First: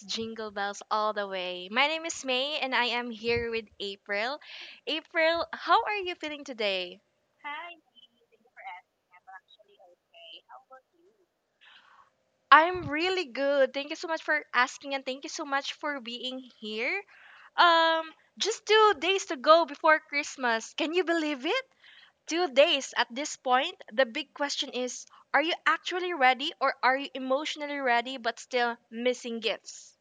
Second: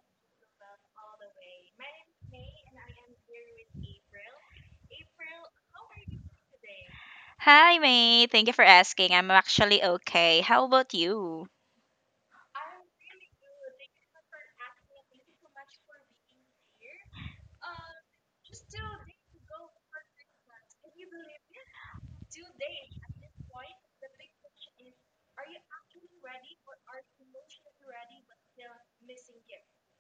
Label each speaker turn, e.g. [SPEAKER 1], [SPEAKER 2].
[SPEAKER 1] jingle bells all the way. My name is May and I am here with April. April, how are you feeling today?
[SPEAKER 2] Hi, May. Thank you for asking. I'm actually okay. How about you?
[SPEAKER 1] I'm really good. Thank you so much for asking and thank you so much for being here. Um, just 2 days to go before Christmas. Can you believe it? 2 days at this point. The big question is, are you actually ready or are you emotionally ready but still missing gifts?